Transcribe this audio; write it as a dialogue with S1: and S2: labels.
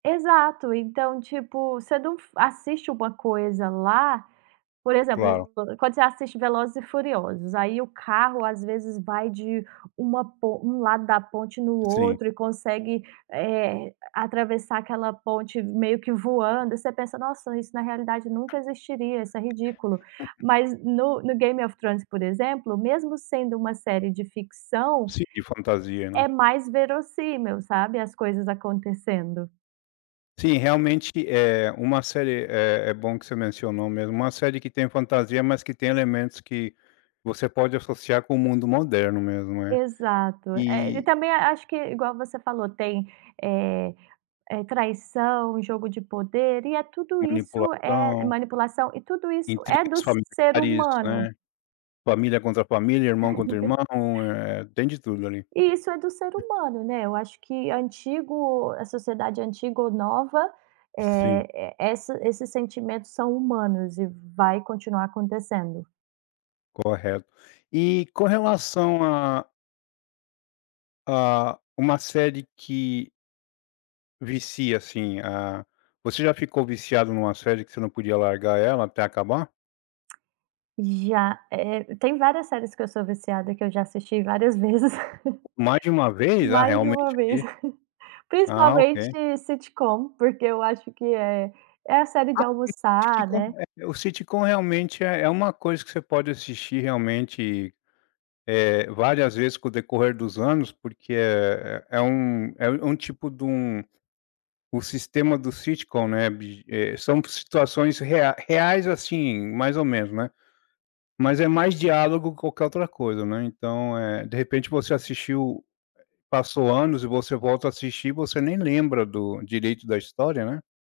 S1: Exato. Então, tipo, você não f assiste uma coisa lá por
S2: Claro.
S1: exemplo, quando você assiste Velozes e Furiosos, aí o carro, às vezes, vai de uma po um lado da ponte no
S2: Sim.
S1: outro. E consegue, eh, atravessar aquela ponte meio que voando. E você pensa: “Nossa, isso na realidade nunca existiria. Isso é ridículo.” Mas no no Game of Thrones, por exemplo, mesmo sendo uma série de ficção,
S2: Sim, de fantasia, né?
S1: é mais verossímil, sabe, as coisas acontecendo.
S2: Sim, realmente, eh, uma série é é bom que você mencionou mesmo. Uma série que tenha fantasia, mas que tem elementos que você pode associar com o mundo moderno mesmo, né.
S1: Exato, é. E
S2: E
S1: também a acho que, igual você falou, tem, eh eh, traição, jogo de poder. E tudo isso é
S2: Manipulação.
S1: manipulação. E tudo isso
S2: Intriga
S1: é do
S2: dos
S1: ser
S2: familiares,
S1: humano.
S2: né. Família contra família, irmão contra irmão, eh, tem de tudo ali.
S1: E isso é do ser humano, né. Eu acho que antigo a sociedade antiga ou nova,
S2: Sim.
S1: eh, essa esses sentimentos são humanos e vai continuar acontecendo.
S2: Correto. E com relação a a uma série que vicia assim a você já ficou viciado em uma série que você não podia largar ela até acabar?
S1: Já, eh, tem várias séries que eu sou viciada, que eu já assisti várias vezes.
S2: Mais de uma vez? Ah,
S1: Mais de
S2: realmente
S1: uma vez.
S2: aqui Ah,
S1: Principalmente
S2: ok.
S1: sitcom. Porque eu acho que é é a série
S2: A
S1: de almoçar, né.
S2: [unintelligible] O sitcom realmente é é uma coisa que você pode assistir, realmente, eh, várias vezes com o decorrer dos anos, porque é é é um é um um tipo de um o sistema do sitcom, né, biji eh, são situações reai reais, assim, mais ou menos, né, mas é mais diálogo que qualquer outra coisa, né. Então, eh, de repente, você assistiu, eh, passou anos, e você volta a assistir e você nem lembra direito do da história, né.